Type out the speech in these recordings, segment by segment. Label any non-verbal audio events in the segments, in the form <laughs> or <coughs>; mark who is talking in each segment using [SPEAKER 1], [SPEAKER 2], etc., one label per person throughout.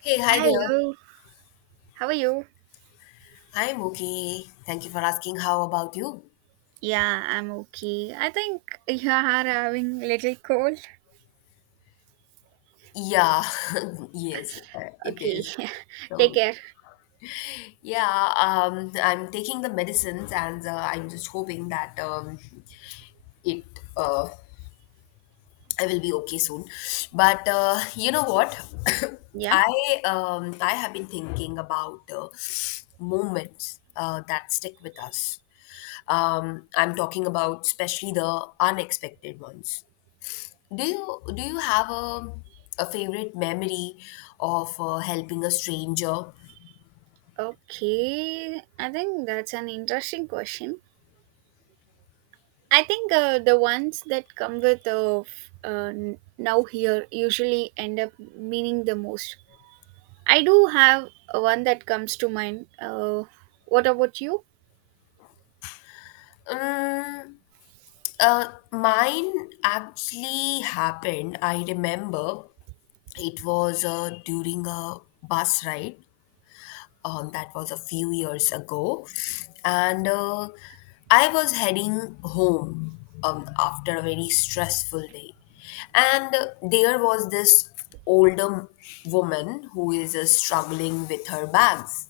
[SPEAKER 1] Hey, hi there.
[SPEAKER 2] Hello, how are you?
[SPEAKER 1] I'm okay. Thank you for asking. How about you?
[SPEAKER 2] Yeah, I'm okay. I think you are having little cold.
[SPEAKER 1] Yeah, <laughs> yes, it
[SPEAKER 2] Okay,
[SPEAKER 1] is.
[SPEAKER 2] <laughs> take
[SPEAKER 1] So,
[SPEAKER 2] care.
[SPEAKER 1] yeah, I'm taking the medicines and I'm just hoping that it uh, I will be okay soon. But you know what? <coughs>
[SPEAKER 2] Yeah.
[SPEAKER 1] I have been thinking about moments that stick with us. I'm talking about especially the unexpected ones. Do you have a favorite memory of helping a stranger?
[SPEAKER 2] Okay, I think that's an interesting question. I think the ones that come with now here usually end up meaning the most. I do have one that comes to mind. What about you?
[SPEAKER 1] Um, uh, Mine actually happened. I remember it was during a bus ride. That was a few years ago, and I was heading home after a very stressful day, and there was this older woman who is struggling with her bags.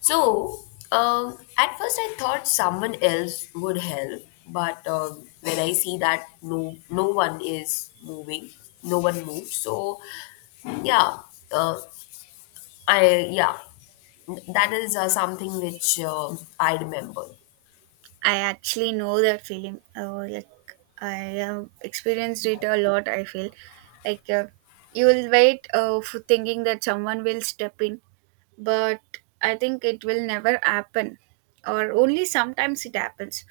[SPEAKER 1] So, at first I thought someone else would help, but when I see that no one is moving, no one moved. So, yeah, uh, I yeah, that is something which I remember.
[SPEAKER 2] I actually know that feeling. Like I have experienced it a lot. I feel like you will wait for thinking that someone will step in, but I think it will never happen, or only sometimes it happens.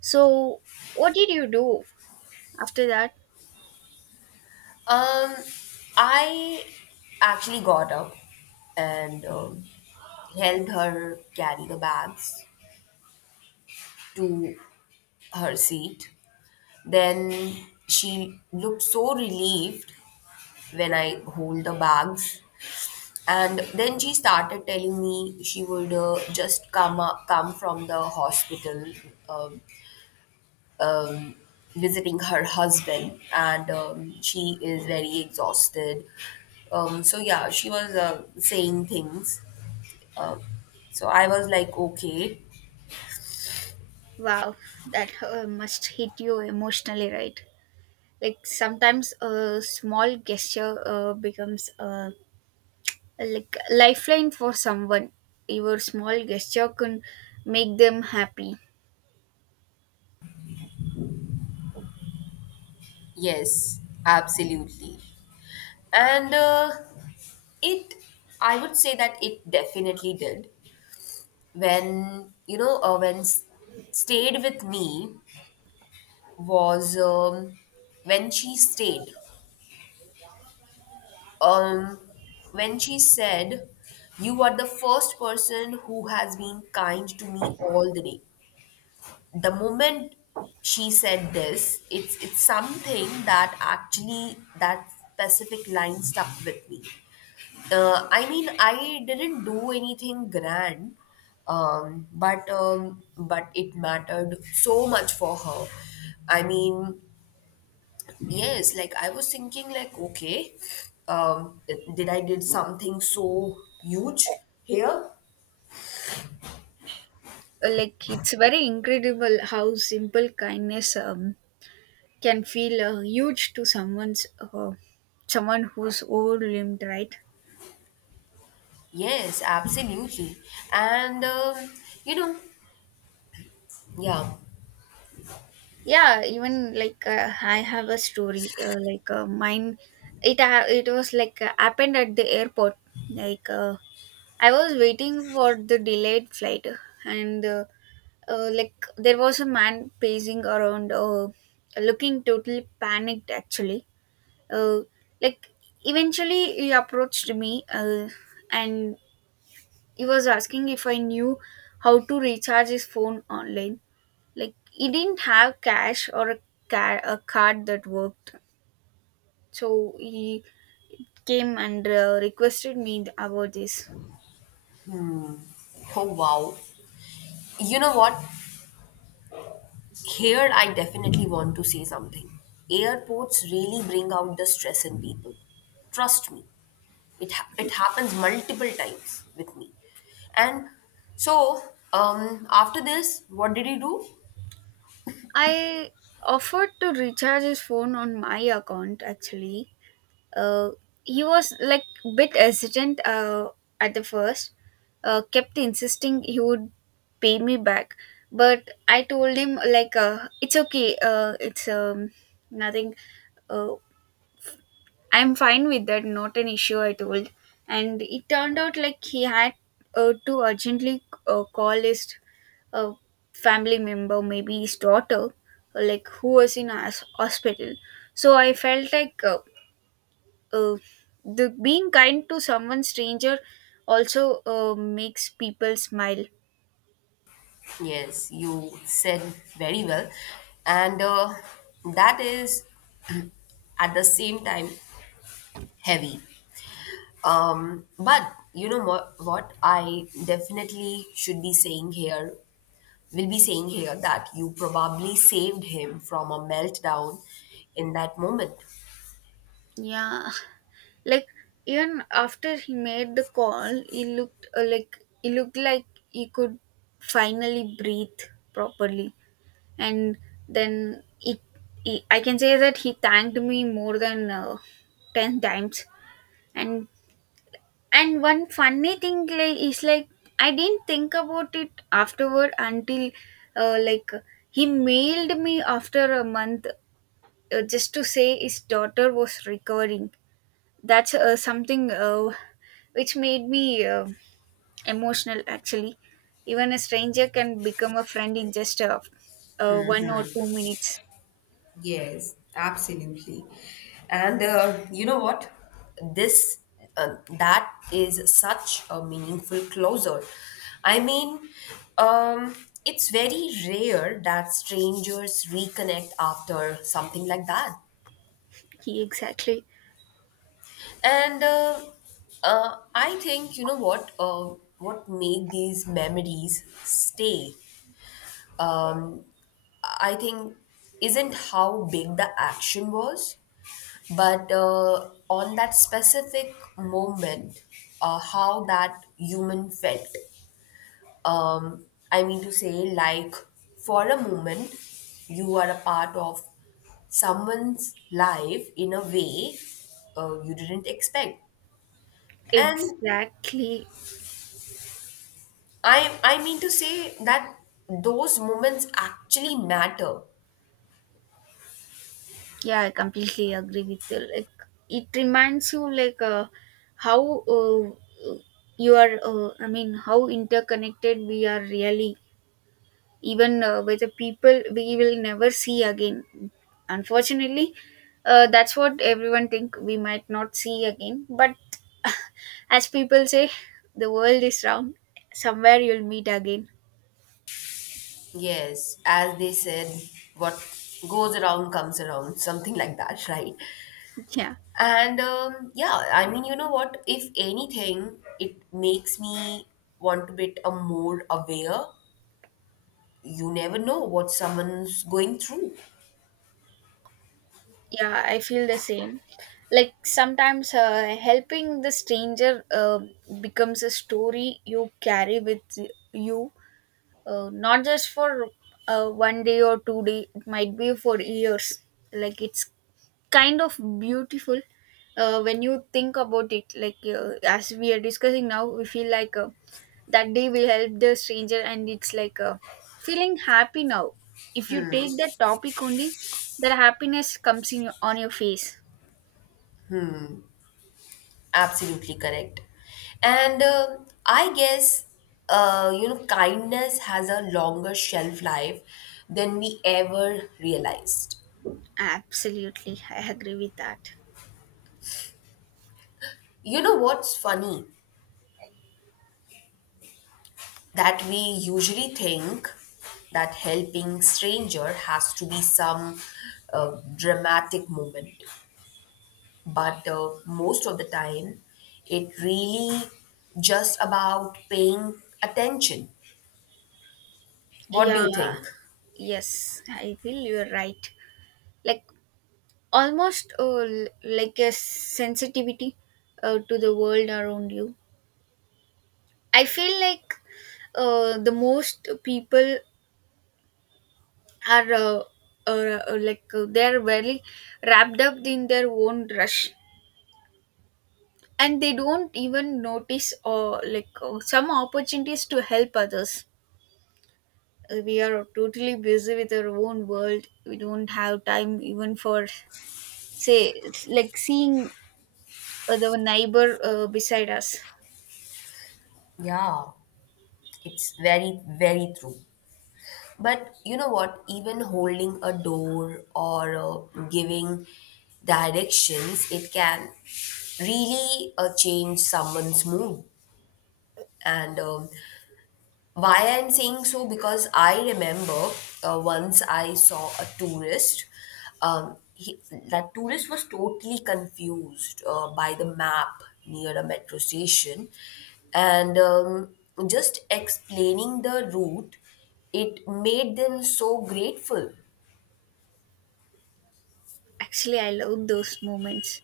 [SPEAKER 2] So, what did you do after that?
[SPEAKER 1] Um, I actually got up and helped her carry the bags to her seat. Then she looked so relieved when I hold the bags. And then she started telling me she would just come up, come from the hospital, um, um, visiting her husband, and she is very exhausted. So yeah, she was saying things. Um, so I was like, okay,
[SPEAKER 2] Wow, that must hit you emotionally, right? Like sometimes a small gesture becomes a like lifeline for someone, your small gesture can make them happy.
[SPEAKER 1] yes, absolutely, and it. I would say that it definitely did when you know when stayed with me was when she stayed um when she said, you are the first person who has been kind to me all the day. The moment she said this, it's something that actually, that specific line stuck with me. I mean, I didn't do anything grand, but it mattered so much for her. I mean, yes, like I was thinking, like okay, um, did I did something so huge here?
[SPEAKER 2] Like it's very incredible how simple kindness can feel huge to someone who's overwhelmed, right?
[SPEAKER 1] Yes, absolutely, and you know, yeah.
[SPEAKER 2] Yeah, even like I have a story mine. It was like happened at the airport. Like I was waiting for the delayed flight, and like there was a man pacing around looking totally panicked actually. uh, like Eventually he approached me and he was asking if I knew how to recharge his phone online. Like he didn't have cash or a card that worked, so he came and requested me about this.
[SPEAKER 1] Oh wow, you know what? Here, I definitely want to say something. Airports really bring out the stress in people. Trust me, it happens multiple times with me. And so, after this, what did you do?
[SPEAKER 2] I offered to recharge his phone on my account actually. Uh, he was like bit hesitant at the first, kept insisting he would pay me back. But I told him like it's okay, it's nothing. Uh, I'm fine with that, not an issue. I told, and it turned out like he had to urgently call his a family member, maybe his daughter, like who was in a hospital. So I felt like uh, the being kind to someone stranger also makes people smile.
[SPEAKER 1] Yes, you said very well, and that is at the same time heavy. But you know what I definitely should be saying here will be saying here that you probably saved him from a meltdown in that moment.
[SPEAKER 2] Yeah. <laughs> Like even after he made the call he looked like he looked like he could finally breathe properly. And then it I can say that he thanked me more than 10 times. And And one funny thing like is like I didn't think about it afterward until like he mailed me after a month just to say his daughter was recovering. That's something which made me emotional actually. Even a stranger can become a friend in just one or two minutes.
[SPEAKER 1] Yes, absolutely. And you know what? This That is such a meaningful closure. I mean, um, it's very rare that strangers reconnect after something like that.
[SPEAKER 2] He exactly.
[SPEAKER 1] And I think you know what made these memories stay. Uh, I think isn't how big the action was, but on that specific moment, how that human felt. I mean to say, like for a moment, you are a part of someone's life in a way you didn't expect, and
[SPEAKER 2] Exactly.
[SPEAKER 1] I mean to say that those moments actually matter.
[SPEAKER 2] Yeah, I completely agree with you. Like it reminds you like how you are. I mean, how interconnected we are really. Even with the people we will never see again. Unfortunately, that's what everyone think we might not see again. But <laughs> as people say, the world is round. Somewhere you'll meet again.
[SPEAKER 1] Yes, as they said, what goes around comes around, something like that, <laughs> right?
[SPEAKER 2] <laughs> Yeah.
[SPEAKER 1] And yeah, I mean, you know what? If anything, it makes me want to be a more aware. You never know what someone's going through.
[SPEAKER 2] Yeah, I feel the same. Like sometimes helping the stranger becomes a story you carry with you, not just for one day or two day. It might be for years. Like it's kind of beautiful when you think about it, like as we are discussing now, we feel like that day we helped the stranger, and it's like feeling happy now. If you take that topic only, that happiness comes in on your face.
[SPEAKER 1] Absolutely correct. And I guess, you know, kindness has a longer shelf life than we ever realized.
[SPEAKER 2] Absolutely, I agree with that.
[SPEAKER 1] You know what's funny? That we usually think that helping stranger has to be some dramatic moment, but most of the time it really just about paying attention. What do you
[SPEAKER 2] Yeah,
[SPEAKER 1] think?
[SPEAKER 2] yes, I feel you're right. Like almost like a sensitivity to the world around you. I feel like the most people are they're very wrapped up in their own rush, and they don't even notice or like some opportunities to help others. We are totally busy with our own world. We don't have time even for say it's like seeing the neighbor beside us.
[SPEAKER 1] Yeah, it's very true. But you know what, even holding a door or giving directions, it can really change someone's mood. And why I'm saying so, because I remember once I saw a tourist. Um, he, that tourist was totally confused by the map near a metro station. And just explaining the route, it made them so grateful.
[SPEAKER 2] Actually, I love those moments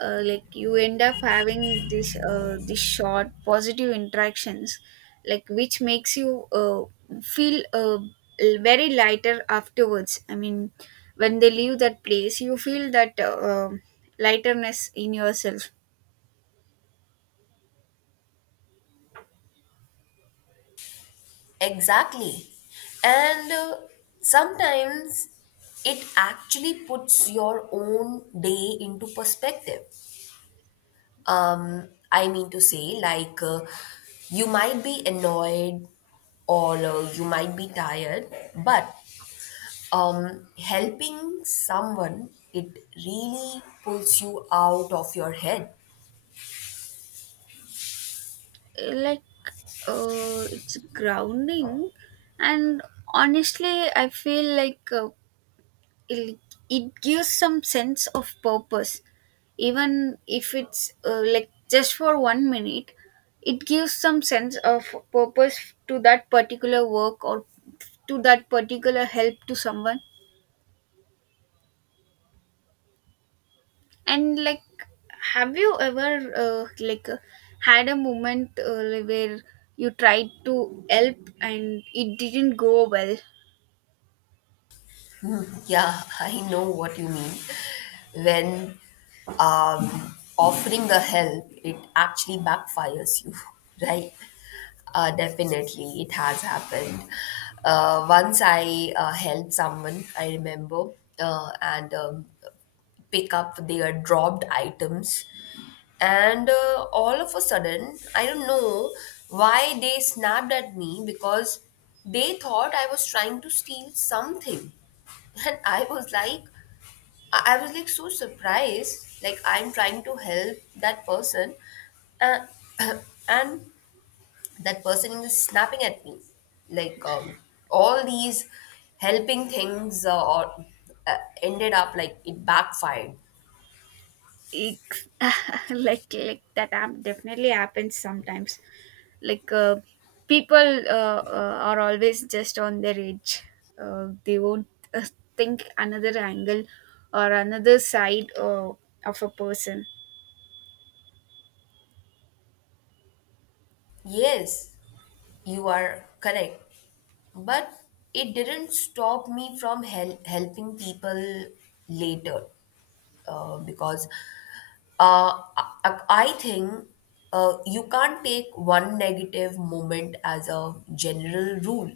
[SPEAKER 2] like you end up having this short positive interactions, like which makes you feel very lighter afterwards. I mean, when they leave that place, you feel that lighterness in yourself.
[SPEAKER 1] Exactly. And sometimes it actually puts your own day into perspective. I mean to say, like, you might be annoyed or you might be tired, but helping someone, it really pulls you out of your head.
[SPEAKER 2] Eh, like it's grounding, and honestly I feel like it, it gives some sense of purpose, even if it's like just for one minute. It gives some sense of purpose to that particular work or to that particular help to someone. And like have you ever had a moment where you tried to help and it didn't go well?
[SPEAKER 1] Yeah, I know what you mean. When offering the help, it actually backfires you, <laughs> right? Definitely, it has happened. Once I helped someone, I remember, and pick up their dropped items. And all of a sudden, I don't know why they snapped at me because they thought I was trying to steal something. <laughs> And I was like, I was like so surprised. Like, I'm trying to help that person. Uh, <coughs> <clears throat> and that person is snapping at me. Like, all these helping things ended up like it backfired.
[SPEAKER 2] Ex- <laughs> like that definitely happens sometimes. Like people are always just on their edge. They won't uh, think another angle or another side of a person.
[SPEAKER 1] Yes, you are correct. But it didn't stop me from helping people later because uh, I think you can't take one negative moment as a general rule.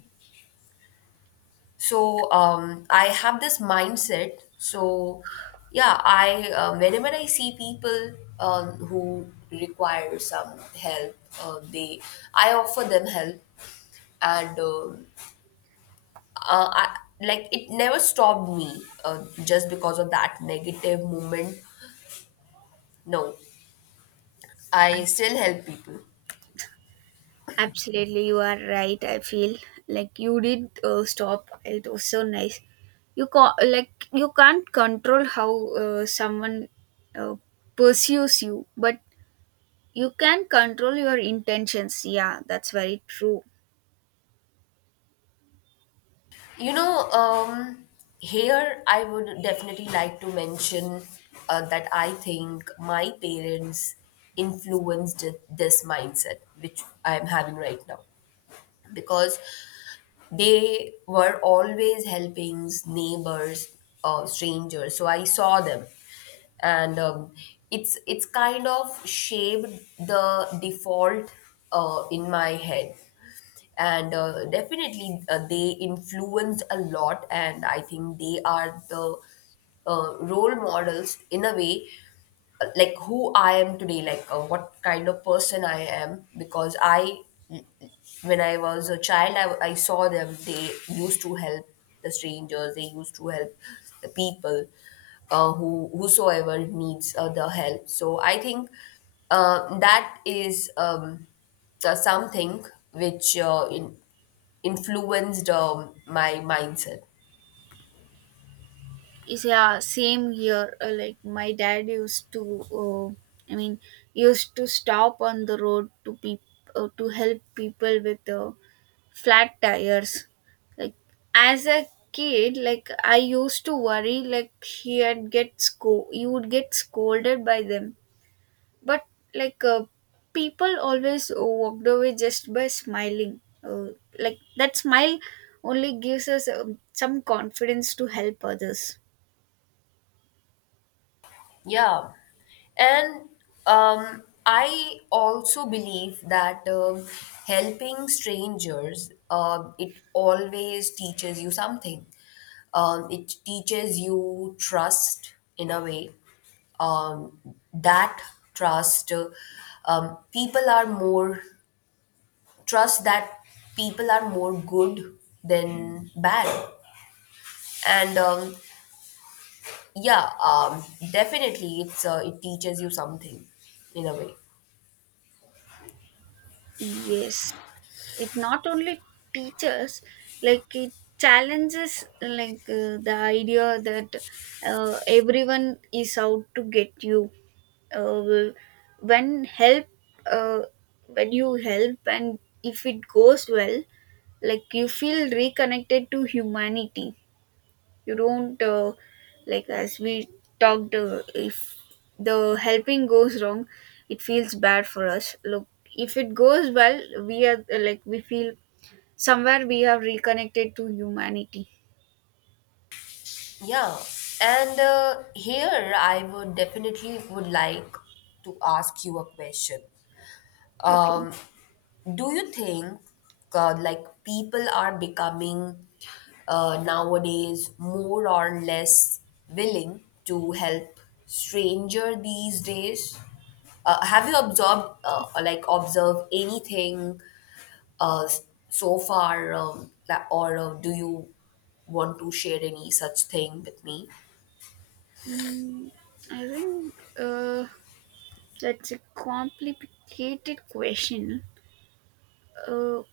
[SPEAKER 1] So I have this mindset. So yeah, I whenever I see people who require some help, they I offer them help. And like it never stopped me just because of that negative moment. No, I still help people.
[SPEAKER 2] Absolutely, you are right. I feel like you did stop. It was so nice. Like you can't control how someone uh, pursues you, but you can control your intentions. Yeah, that's very true.
[SPEAKER 1] You know, here I would definitely like to mention that I think my parents influenced this mindset which I am having right now, because they were always helping neighbors or strangers, so I saw them. And it's kind of shaped the default in my head. And definitely they influence a lot, and I think they are the role models in a way, like who I am today, like what kind of person I am. Because I when I was a child, I saw them. They used to help the strangers. They used to help the people, who whosoever needs the help. So I think that is the something which influenced my mindset.
[SPEAKER 2] Is yeah, same here. Like my dad used to, uh, I mean, used to stop on the road to to help people with flat tires. Like as a kid, like I used to worry, like he had get sco- you would get scolded by them, but like people always walked away just by smiling. Like that smile only gives us some confidence to help others.
[SPEAKER 1] Yeah, and I also believe that helping strangers, it always teaches you something. It teaches you trust in a way. Um, that trust, people are more, Trust that people are more good than bad. And yeah, definitely it's it teaches you something in a way.
[SPEAKER 2] Yes, it not only teaches, like it challenges, like the idea that everyone is out to get you. Well, when help, uh, when you help, and if it goes well, like you feel reconnected to humanity. You don't like, as we talked, if the helping goes wrong, it feels bad for us. Look, if it goes well, we are like, we feel somewhere we have reconnected to humanity.
[SPEAKER 1] Yeah. And here I would definitely would like to ask you a question.
[SPEAKER 2] Okay.
[SPEAKER 1] Um, Do you think like people are becoming nowadays more or less willing to help stranger these days? Have you observed like observed anything uh, s- so far that, or do you want to share any such thing with me?
[SPEAKER 2] Mm, I think that's a complicated question. uh,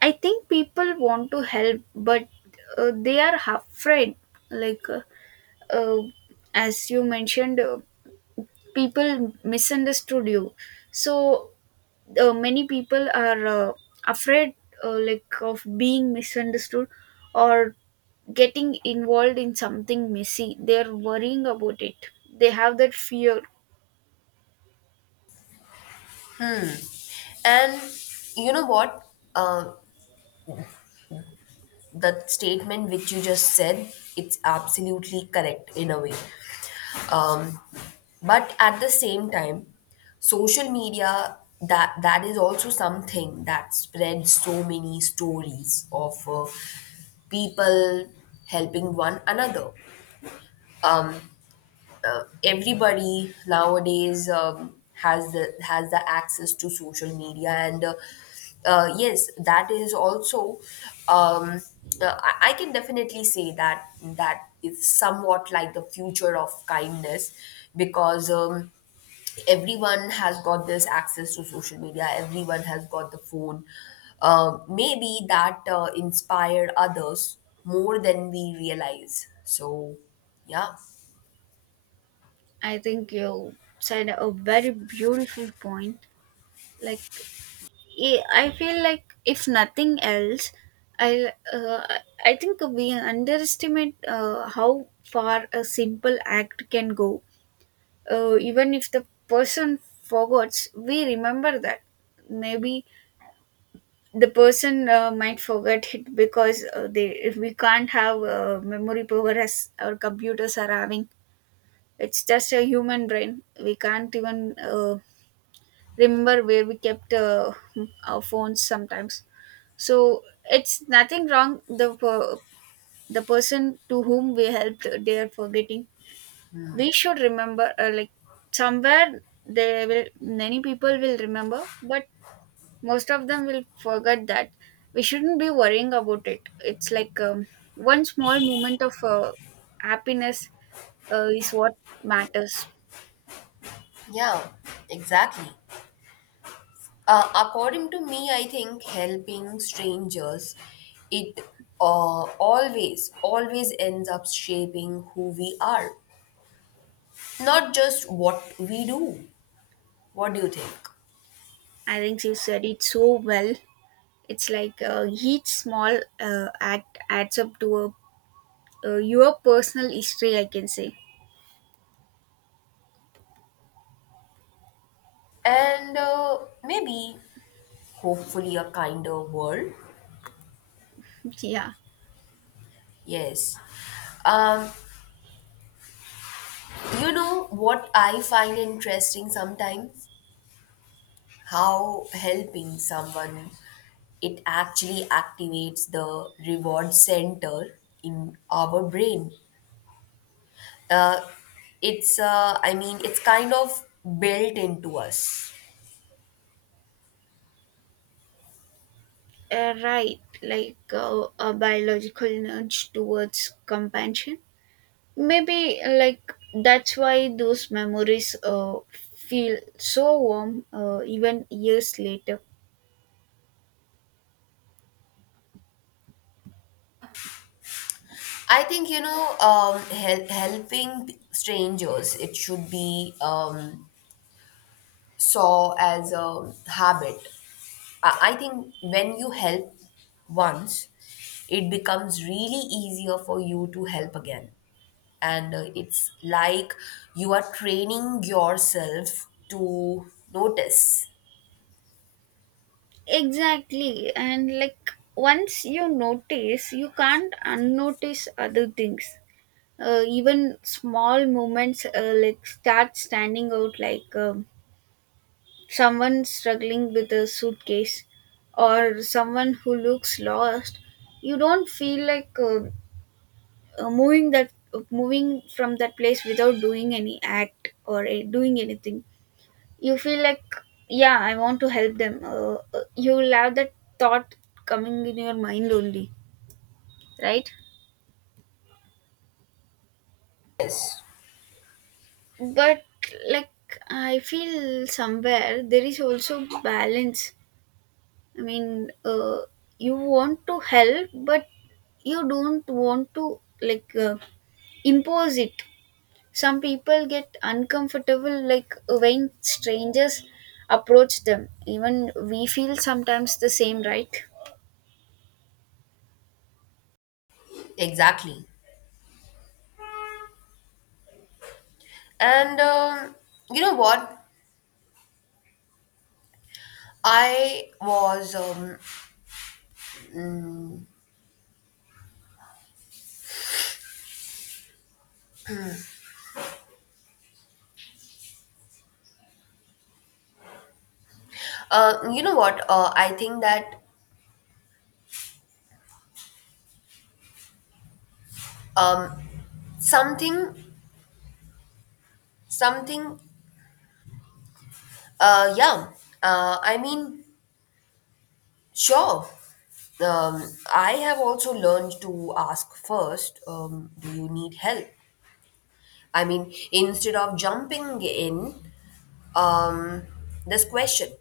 [SPEAKER 2] I think people want to help, but they are afraid, like uh, as you mentioned, people misunderstood you. So many people are afraid, like of being misunderstood or getting involved in something messy. They're worrying about it, they have that fear.
[SPEAKER 1] And you know what? Uh, the statement which you just said, it's absolutely correct in a way, um, but at the same time, social media, that is also something that spreads so many stories of people helping one another. Everybody nowadays has the access to social media. And yes, that is also um, I can definitely say that that is somewhat like the future of kindness, because everyone has got this access to social media, everyone has got the phone. Maybe that inspired others more than we realize. So yeah.
[SPEAKER 2] I think you said a very beautiful point. Like i I feel like if nothing else, i uh, I think we underestimate how far a simple act can go. Even if the person forgets, we remember that. Maybe the person might forget it, because they, if we can't have memory power as our computers are having. It's just a human brain. We can't even remember where we kept our phones sometimes. So it's nothing wrong. The person to whom we helped, they are forgetting. We should remember like somewhere they will, many people will remember, but most of them will forget that. We shouldn't be worrying about it. It's like one small moment of happiness is what matters.
[SPEAKER 1] Yeah, exactly. According to me, I think helping strangers, it uh, always ends up shaping who we are, not just what we do. What do you think?
[SPEAKER 2] I think you said it so well. It's like each small act adds up to your personal history, I can say.
[SPEAKER 1] And maybe hopefully a kinder world.
[SPEAKER 2] Yeah.
[SPEAKER 1] Yes. Um, you know what I find interesting sometimes? How helping someone, it actually activates the reward center in our brain. Uh, it's I mean, it's kind of built into us.
[SPEAKER 2] Right, like a biological nudge towards companionship. Maybe like that's why those memories feel so warm even years later.
[SPEAKER 1] I think, you know, helping strangers, it should be saw as a habit. I think when you help once, it becomes really easier for you to help again. And it's like you are training yourself to notice.
[SPEAKER 2] Exactly, and like once you notice, you can't unnotice other things. Even small moments like start standing out, like someone struggling with a suitcase or someone who looks lost. You don't feel like uh, moving that moving from that place without doing any act or doing anything. You feel like, yeah, I want to help them. You'll have that thought coming in your mind only, right?
[SPEAKER 1] Yes,
[SPEAKER 2] But like I feel somewhere there is also balance. I mean, you want to help, but you don't want to like impose it. Some people get uncomfortable, like when strangers approach them. Even we feel sometimes the same, right?
[SPEAKER 1] exactly. And you know what? I was, um, you know what? I think that um, something, something, yeah. I mean, sure. Um, I have also learned to ask first, do you need help? I mean, instead of jumping in, um, this question,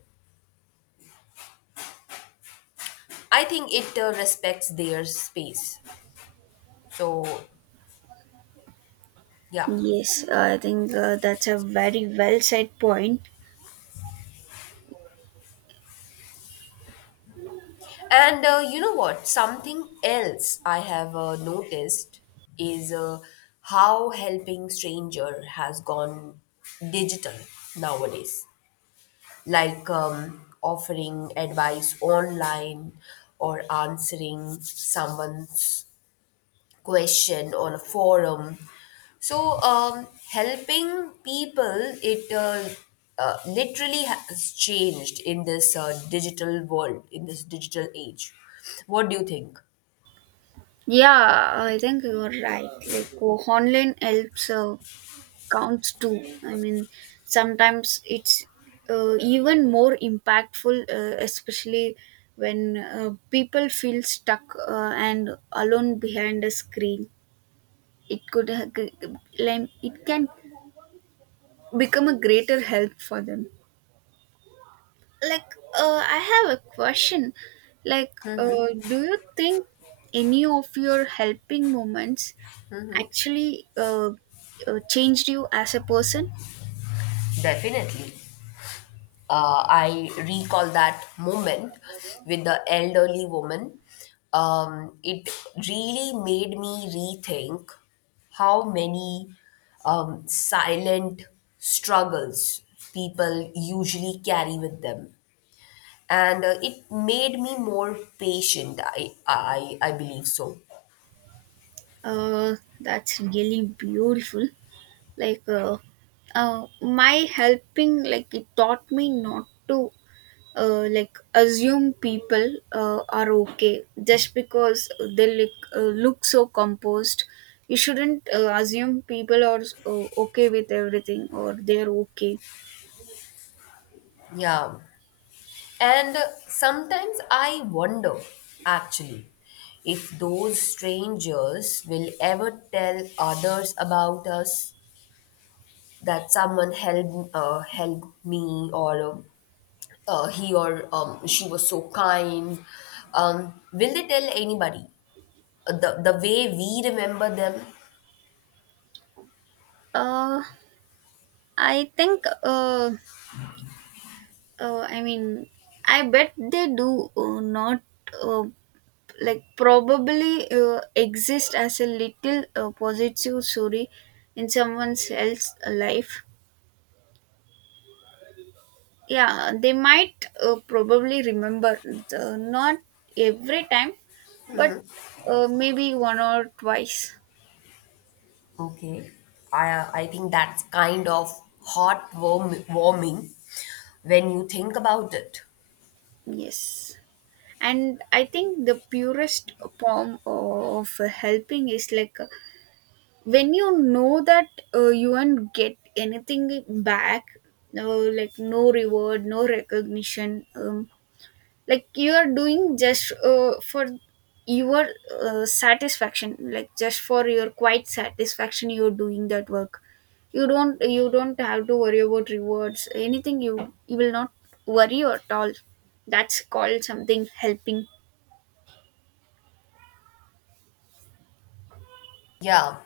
[SPEAKER 1] I think it respects their space. So, yeah.
[SPEAKER 2] Yes, I think that's a very well said point.
[SPEAKER 1] And you know what? Something else I have noticed is how helping stranger has gone digital nowadays, like offering advice online or answering someone's question on a forum. So, helping people, it literally has changed in this digital world, in this digital age. What do you think?
[SPEAKER 2] Yeah, I think you're right. Like, oh, online helps counts too. I mean, sometimes it's even more impactful, especially when people feel stuck and alone behind a screen. It could ha- g- Like it can become a greater help for them. Like I have a question. Like do you think any of your helping moments actually changed you as a person?
[SPEAKER 1] Definitely. I recall that moment with the elderly woman. It really made me rethink how many silent struggles people usually carry with them. And it made me more patient, I believe so.
[SPEAKER 2] That's really beautiful. Like my helping, like it taught me not to like assume people are okay just because they look so composed. You shouldn't assume people are okay with everything or they're okay.
[SPEAKER 1] Yeah. And sometimes I wonder, actually, if those strangers will ever tell others about us, that someone helped helped me, or he or she was so kind. Will they tell anybody, the way we remember them?
[SPEAKER 2] Uh i think uh, uh i mean, I bet they do. Not uh, like probably exist as a little positive story in someone else's life. Yeah, they might probably remember, not every time, but maybe one or twice.
[SPEAKER 1] Okay, I I think that's kind of heartwarm warming when you think about it.
[SPEAKER 2] Yes, and I think the purest form of helping is like when you know that you won't get anything back. No, like no reward, no recognition, like you are doing just for your satisfaction. Like just for your quiet satisfaction, you're doing that work. You don't have to worry about rewards, anything. You will not worry at all. That's called something helping.
[SPEAKER 1] Yeah,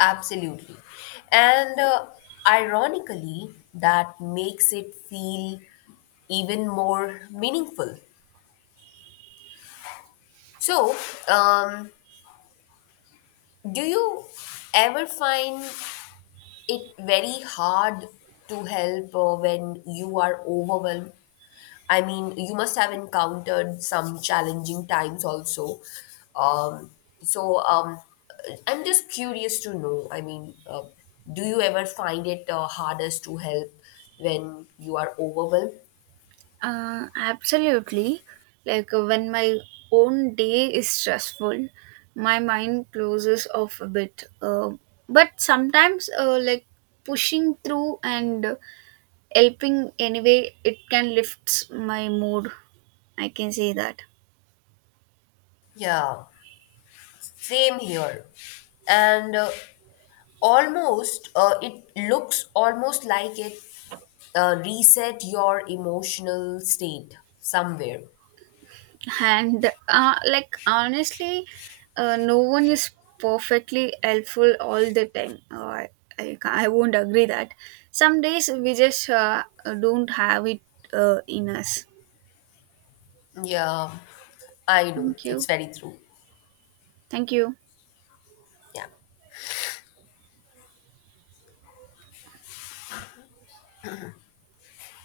[SPEAKER 1] absolutely. And ironically, that makes it feel even more meaningful. So, um, do you ever find it very hard to help when you are overwhelmed? I mean, you must have encountered some challenging times also. Um, so um, I'm just curious to know. I mean, do you ever find it hardest to help when you are overwhelmed?
[SPEAKER 2] Absolutely. Like when my own day is stressful, my mind closes off a bit, but sometimes like pushing through and helping anyway, it can lift my mood, I can say that.
[SPEAKER 1] Yeah, same here. And it looks almost like it reset your emotional state somewhere.
[SPEAKER 2] And like honestly, no one is perfectly helpful all the time. I won't agree that some days we just don't have it in us.
[SPEAKER 1] Yeah, I know.
[SPEAKER 2] Thank
[SPEAKER 1] It's
[SPEAKER 2] you,
[SPEAKER 1] very true.
[SPEAKER 2] thank you.
[SPEAKER 1] Yeah.